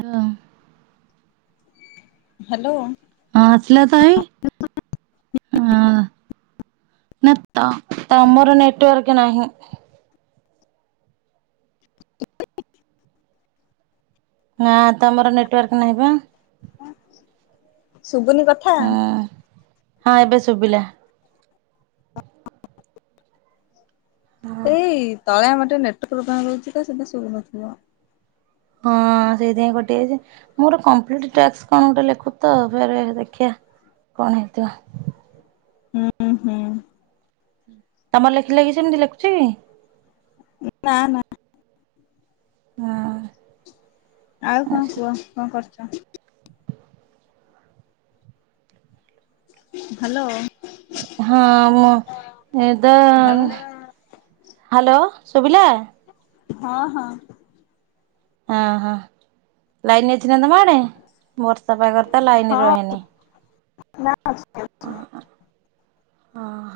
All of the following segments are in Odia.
ହଁ। ହାଲୋ। ହଁ ଆସିଲ ତ ଭାଇ ହଁ। ନା ତ ତମର ନେଟୱର୍କ ନାହିଁ। ନା ତମର ନେଟୱାର୍କ ନାହିଁ ବା। ଶୁବୁନି କଥା। ହଁ ହଁ ଏବେ ଶୁଭିଲା। ଏଇ ତଳେ ଆମର ଟିକେ ନେଟୱାର୍କ ପ୍ରୋବଲେମ ରହୁଚି ତ ସେଥିଲାଗି ଶୁଭୁନଥିବ। ହଁ ସେଇଥିପାଇଁ କଟିଯାଇଚି ମୋର କମ୍ପ୍ଲିଟ ଟାସ୍କ କଣ ଗୋଟେ ଲେଖୁଚି ତ ଫେରେ ଦେଖିବା। କଣ ହେଇଥିବ। ହୁଁ ହୁଁ। ତମର ଲେଖିଲେ କିି ସେମିତି ଲେଖୁଚି କି? ନା ନା। ହଁ ଆଉ କଣ କୁହ ଆଚ୍ଛା କଣ କରୁଚ? ହାଲୋ। ହଁ ମୁ ଏଦ ହଉ ହାଲୋ। ଶୁଭିଲା? ହଁ ହଁ। ହଁ ହଁ ଲାଇନରେ ଯାଇନ କୁଆଡ଼େ ବର୍ଷା ପାଗରେ ତ ଲାଇନ ହଁ ରହେନି। ନା ଆଜି ଅଛି। ହଁ।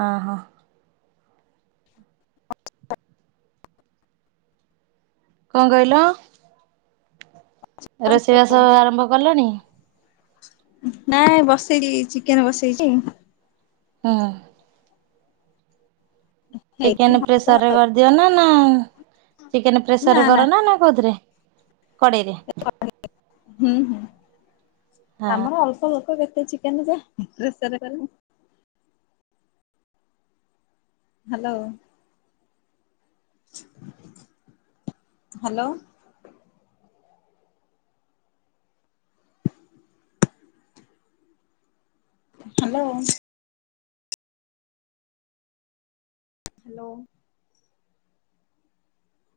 ଅ ହୋ। କଣ କହିଲ? ରୋଷେଇବାସ ଆରମ୍ଭ କଲଣି? ନାଇଁ ବସେଇଚି ଚିକେନ ବସେଇଚି। ହଁ। ହେଇନି ଚିକେନ ହବ ପ୍ରେସରରେ କରିଦିଅ ନା ନା ଚିକେନ ପ୍ରେସରରେ କର ନା ନା କୋଉଥିରେ? କଡେଇରେ। ହୁଁ ହୁଁ ଆମର ଅଳ୍ପ ଲୋକ କେତେ ଚିକେନ ଯେ ପ୍ରେସରରେ କରିବୁ। ହାଲୋ। ହାଲୋ। ହାଲୋ। ହାଲୋ।